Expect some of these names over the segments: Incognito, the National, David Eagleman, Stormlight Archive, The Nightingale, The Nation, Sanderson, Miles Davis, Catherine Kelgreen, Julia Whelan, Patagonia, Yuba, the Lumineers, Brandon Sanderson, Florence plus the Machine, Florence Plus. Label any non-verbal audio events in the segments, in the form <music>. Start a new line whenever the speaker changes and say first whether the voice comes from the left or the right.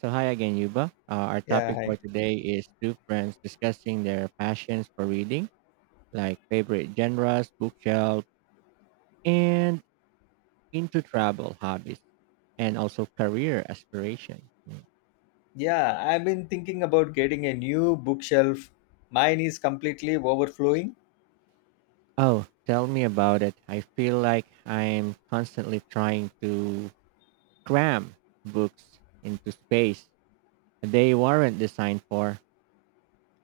right: So, hi again, Yuba. Our
left: Yeah,
right: topic
left: hi.
right: for today is two friends discussing their passions for reading, like favorite genres, bookshelf, and into travel hobbies, and also career aspiration.
left: Yeah, I've been thinking about getting a new bookshelf. Mine is completely overflowing.
right: Oh, tell me about it. I feel like I'm constantly trying to cram books into space they weren't designed for.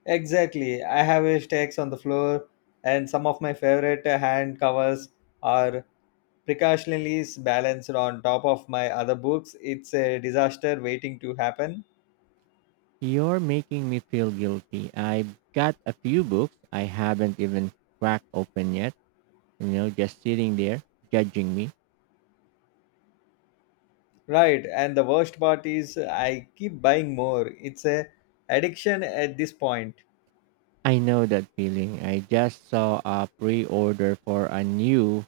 left: Exactly. I have a stacks on the floor, and some of my favorite hand covers are precautionally balanced on top of my other books. It's a disaster waiting to happen.
right: You're making me feel guilty. I've got a few books I haven't even cracked open yet, just sitting there judging me.
left: Right, and the worst part is I keep buying more. It's a addiction at this point.
right: I know that feeling. I just saw a pre order for a new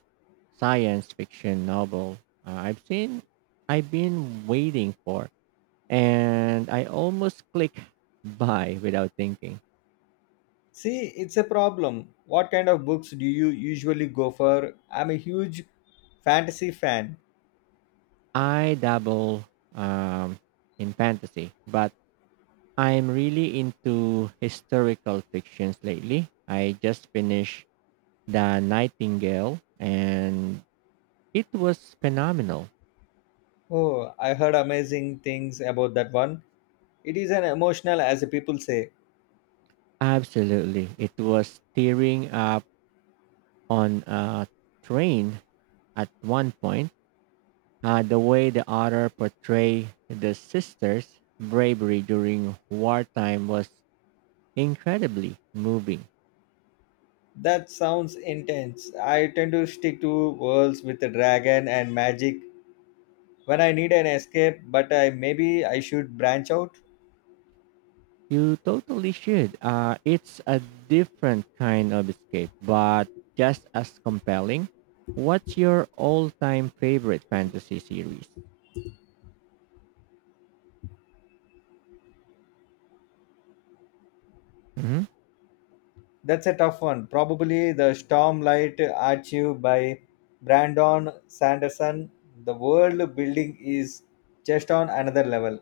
right: science fiction novel, uh, I've seen, I've been waiting for, and I almost click <laughs> buy without thinking.
left: See, it's a problem. What kind of books do you usually go for? I'm a huge Fantasy fan.
right: I dabble, um, in fantasy, but I'm really into historical fictions lately. I just finished The Nightingale, and it was phenomenal.
left: Oh, I heard amazing things about that one. It is an emotional, as people say.
right: Absolutely. It was tearing up on a train at one point. The way the author portrayed the sisters' bravery during wartime was incredibly moving.
left: That sounds intense. I tend to stick to worlds with a dragon and magic when I need an escape, but I maybe I should branch out.
right: You totally should. It's a different kind of escape, but just as compelling. What's your all time favorite fantasy series? Mhm.
left: That's a tough one. Probably the Stormlight Archive by Brandon Sanderson. The world building is just on another level.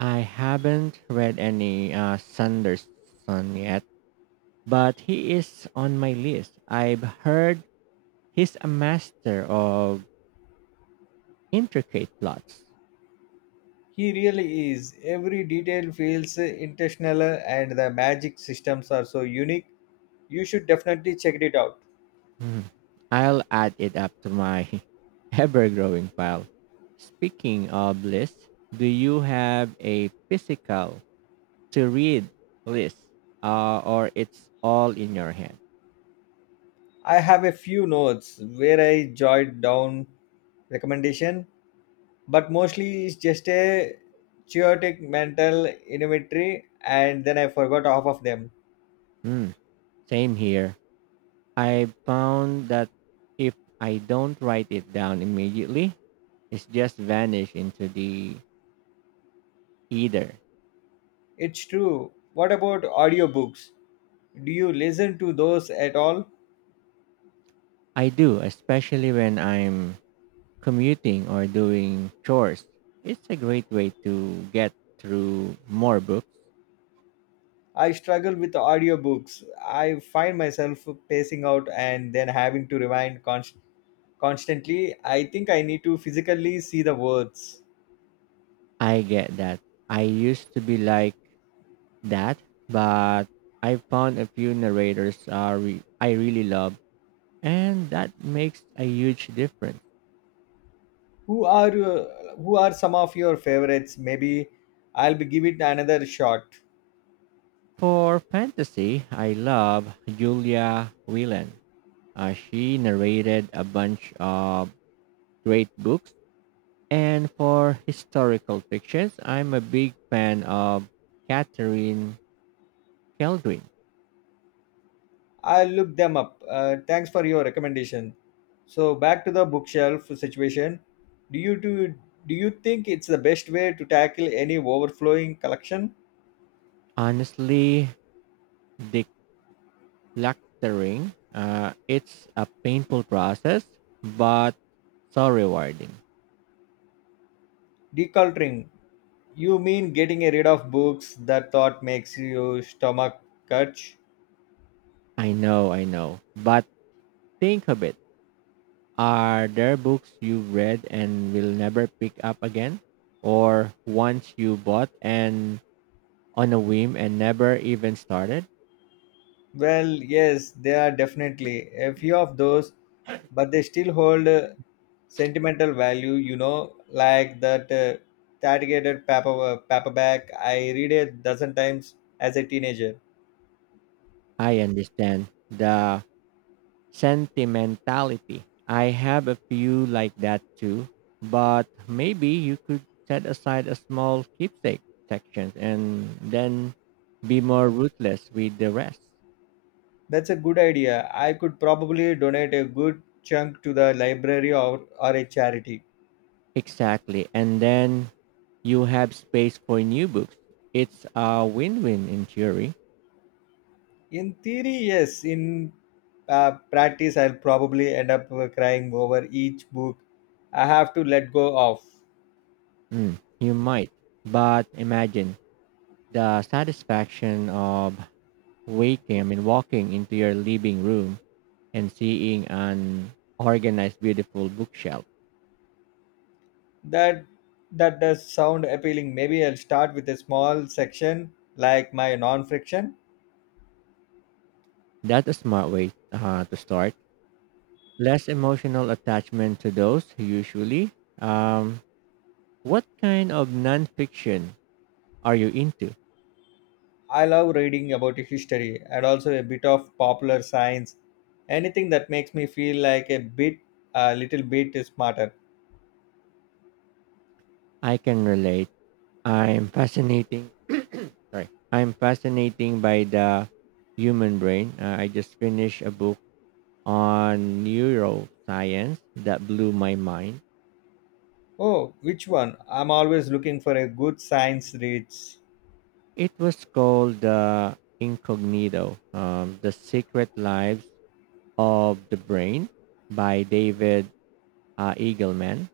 right: I haven't read any Sanderson yet, but he is on my list. I've heard he's a master of intricate plots.
left: He really is. Every detail feels intentional, and the magic systems are so unique. You should definitely check it out.
right: Hmm. I'll add it up to my <laughs> ever growing pile. Speaking of lists, do you have a physical to read list, or it's all in your head?
left: I have a few notes where I jot down recommendation, but mostly it's just a chaotic mental inventory, and then I forgot half of them.
right: Hmm. Same here. I found that if I don't write it down immediately, it's just vanished into the ether.
left: It's true. What about audiobooks? Do you listen to those at all?
right: I do, especially when I'm commuting or doing chores. It's a great way to get through more books.
left: I struggle with audiobooks. I find myself pacing out and then having to rewind constantly. I think I need to physically see the words.
right: I get that. I used to be like that, but I found a few I really love, and that makes a huge difference.
left: Who are uh, who are some of your favorites? Maybe I'll be give it another shot.
right: For fantasy, I love Julia Whelan. She narrated a bunch of great books. And for historical fictions, I'm a big fan of Catherine Kelgreen.
left: I'll look them up. Thanks for your recommendation. So back to the bookshelf situation. Do you do, do you think it's the best way to tackle any overflowing collection?
right: Honestly, decluttering, it's a painful process, but so rewarding.
left: Decluttering, you mean getting rid of books that thought makes you stomach catch?
right: I know. But think of it. Are there books you've read and will never pick up again? Or ones you bought and on a whim and never even started?
left: Well, yes, there are definitely a few of those, but they still hold sentimental value, you know, like that tattered paper, paperback I read a dozen times as a teenager.
right: I understand the Sentimentality. I have a few like that too, but maybe you could set aside a small keepsake section and then be more ruthless with the rest.
left: That's a good idea. I could probably donate a good chunk to the library or a charity.
right: Exactly. And then you have space for new books. It's a win win in theory.
left: In theory, yes. In practice, I'll probably end up crying over each book I have to let go of.
right: Mm, you might. But imagine the satisfaction of walking into your living room and seeing an organized, beautiful bookshelf.
left: That that does sound appealing. Maybe I'll start with a small section like my non-fiction.
right: That's a smart way to start. Less emotional attachment to those usually. Um, what kind of nonfiction are you into?
left: I love reading about history and also a bit of popular science. Anything that makes me feel like a little bit smarter.
right: I can relate. I'm fascinating. <coughs> <clears throat> sorry, I'm fascinating by the human brain. I just finished a book on neuroscience that blew my mind.
left: Oh, which one? I'm always looking for a good science read.
right: It was called, Incognito, The Secret Lives of the Brain by David, Eagleman.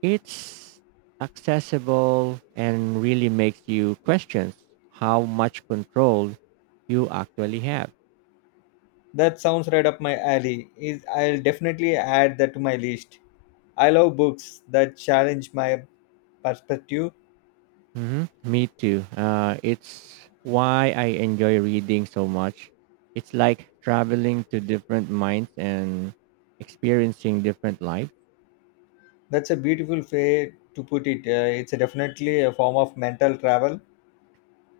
right: It's accessible and really makes you question how much control you actually have.
left: That sounds right up my alley. Is I'll definitely add that to my list. I love books that challenge my perspective.
right: Hmm. Me too. It's why I enjoy reading so much. It's like traveling to different minds and experiencing different lives.
left: That's a beautiful way to put it. It's a definitely a form of mental travel.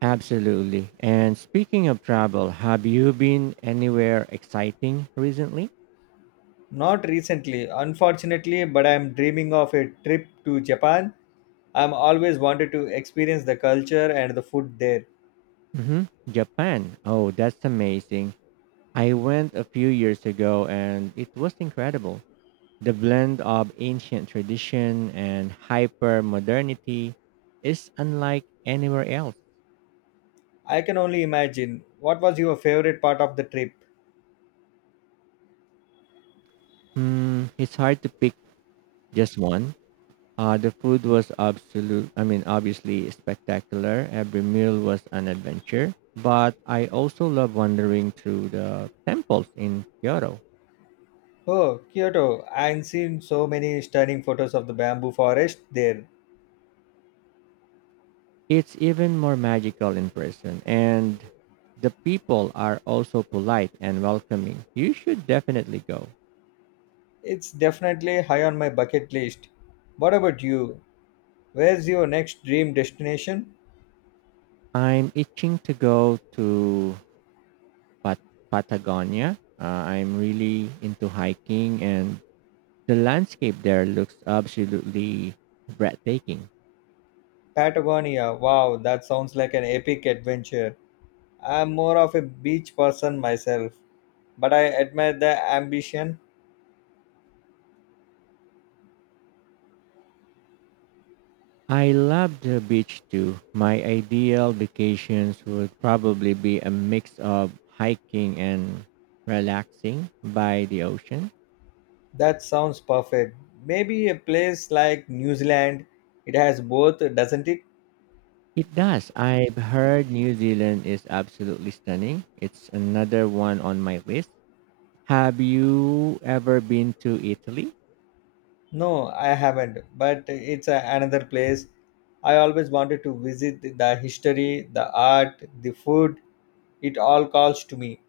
right: Absolutely. And speaking of travel, have you been anywhere exciting recently?
left: Not recently, unfortunately, but I'm dreaming of a trip to Japan. I'm always wanted to experience the culture and the food there.
right: Hmm. Japan. Oh, that's amazing. I went a few years ago and it was incredible. The blend of ancient tradition and hyper modernity is unlike anywhere else.
left: I can only imagine. What was your favorite part of the trip?
right: Hmm, it's hard to pick just one. The food was absolute. I mean, obviously spectacular. Every meal was an adventure. But I also love wandering through the temples in Kyoto.
left: Oh, Kyoto. I've seen so many stunning photos of the bamboo forest there.
right: It's even more magical in person, and the people are also polite and welcoming. You should definitely go.
left: It's definitely high on my bucket list. What about you? Where's your next dream destination?
right: I'm itching to go to Pat- Patagonia. I'm really into hiking, and the landscape there looks absolutely breathtaking.
left: Patagonia. Wow, that sounds like an epic adventure. I'm more of a beach person myself, but I admire the ambition.
right: I love the beach too. My ideal vacations would probably be a mix of hiking and relaxing by the ocean.
left: That sounds perfect. Maybe a place like New Zealand. It has both, doesn't it?
right: It does. I've heard New Zealand is absolutely stunning. It's another one on my list. Have you ever been to Italy?
left: No, I haven't, but another place. I always wanted to visit the history, the art, the food. It all calls to me.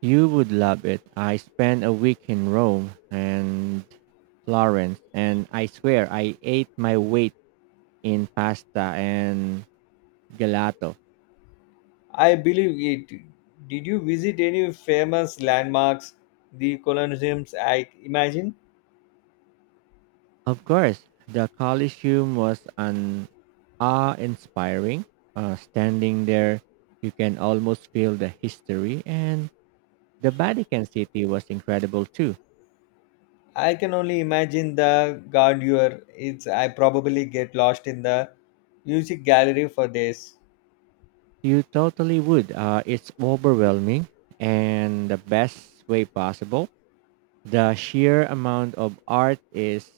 right: You would love it. I spent a week in Rome and Florence, and I swear I ate my weight in pasta and gelato.
left: I believe it. Did you visit any famous landmarks, the colosseums? I imagine.
right: Of course, the Colosseum was an awe-inspiring. Standing there, you can almost feel the history, and the Vatican City was incredible too.
left: I can only imagine the grandeur. It's. I probably get lost in the music gallery for days.
right: You totally would. It's overwhelming, and the best way possible. The sheer amount of art is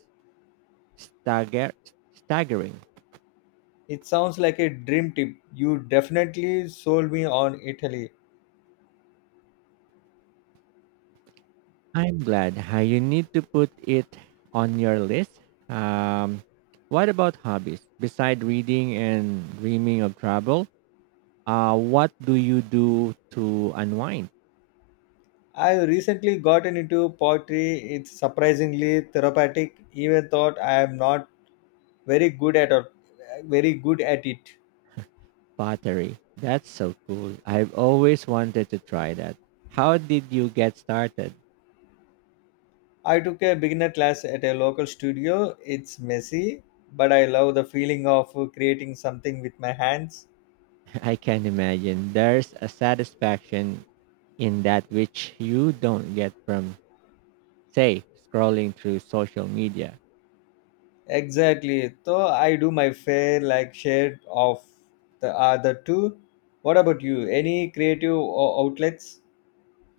right: stagger- staggering.
left: It sounds like a dream trip. You definitely sold me on Italy.
right: I'm glad, you need to put it on your list. Um, what about hobbies? Beside reading and dreaming of travel, what do you do to unwind?
left: I recently gotten into pottery. It's surprisingly therapeutic. Even though I am not very good at or very good at it.
right: Pottery. That's so cool. I've always wanted to try that. How did you get started?
left: I took a beginner class at a local studio. It's messy, but I love the feeling of creating something with my hands.
right: <laughs> I can imagine. There's a satisfaction in that which you don't get from, say, scrolling through social media.
left: Exactly. So I do my fair like share of the other two. What about you? Any creative outlets?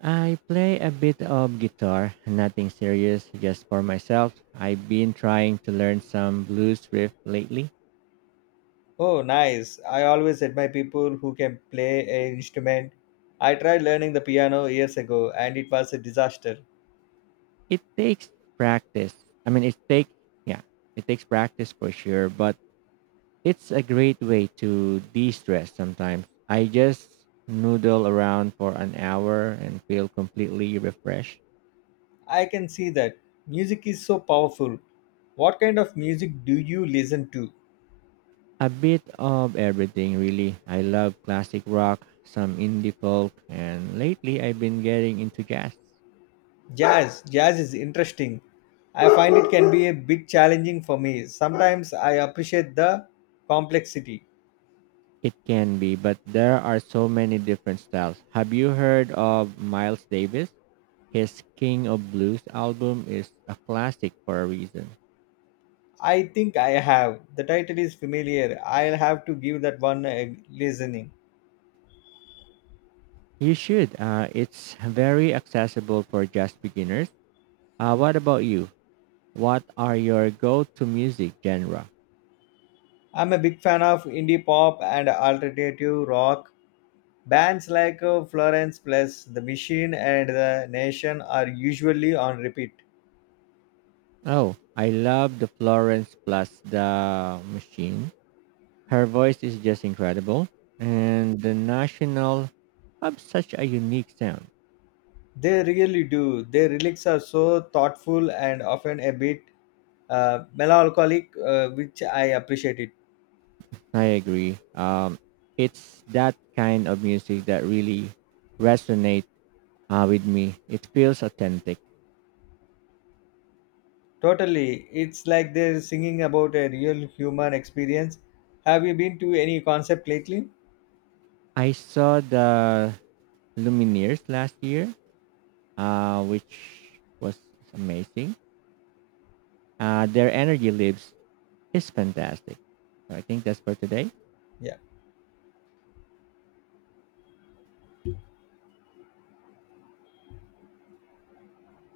right: I play a bit of guitar, nothing serious, just for myself. I've been trying to learn some blues riff lately.
left: Oh, nice. I always admire people who can play an instrument. I tried learning the piano years ago and it was a disaster.
right: It takes practice. I mean, it take yeah, it takes practice for sure, but it's a great way to de-stress sometimes. I just noodle around for an hour and feel completely refreshed.
left: I can see that. Music is so powerful. What kind of music do you listen to?
right: A bit of everything really. I love classic rock, some indie folk, and lately I've been getting into jazz.
left: Jazz is interesting. I find it can be a bit challenging for me. Sometimes I appreciate the complexity.
right: It can be, but there are so many different styles. Have you heard of Miles Davis? His King of Blues album is a classic for a reason.
left: I think I have. The title is familiar. I'll have to give that one a listening.
right: You should. It's very accessible for just beginners. What about you? What are your go-to music genre?
left: I'm a big fan of indie pop and alternative rock. Bands like Florence Plus, The Machine, and The Nation are usually on repeat.
right: Oh, I love the Florence plus the Machine. Her voice is just incredible, and the National have such a unique sound.
left: They really do. Their lyrics are so thoughtful and often a bit melancholic, which I appreciate it.
right: I agree. It's that kind of music that really resonates, with me. It feels authentic.
left: Totally. It's like they're singing about a real human experience. Have you been to any concert lately?
right: I saw the Lumineers last year, which was amazing. Their energy lives is fantastic. So I think that's for today.
left: Yeah.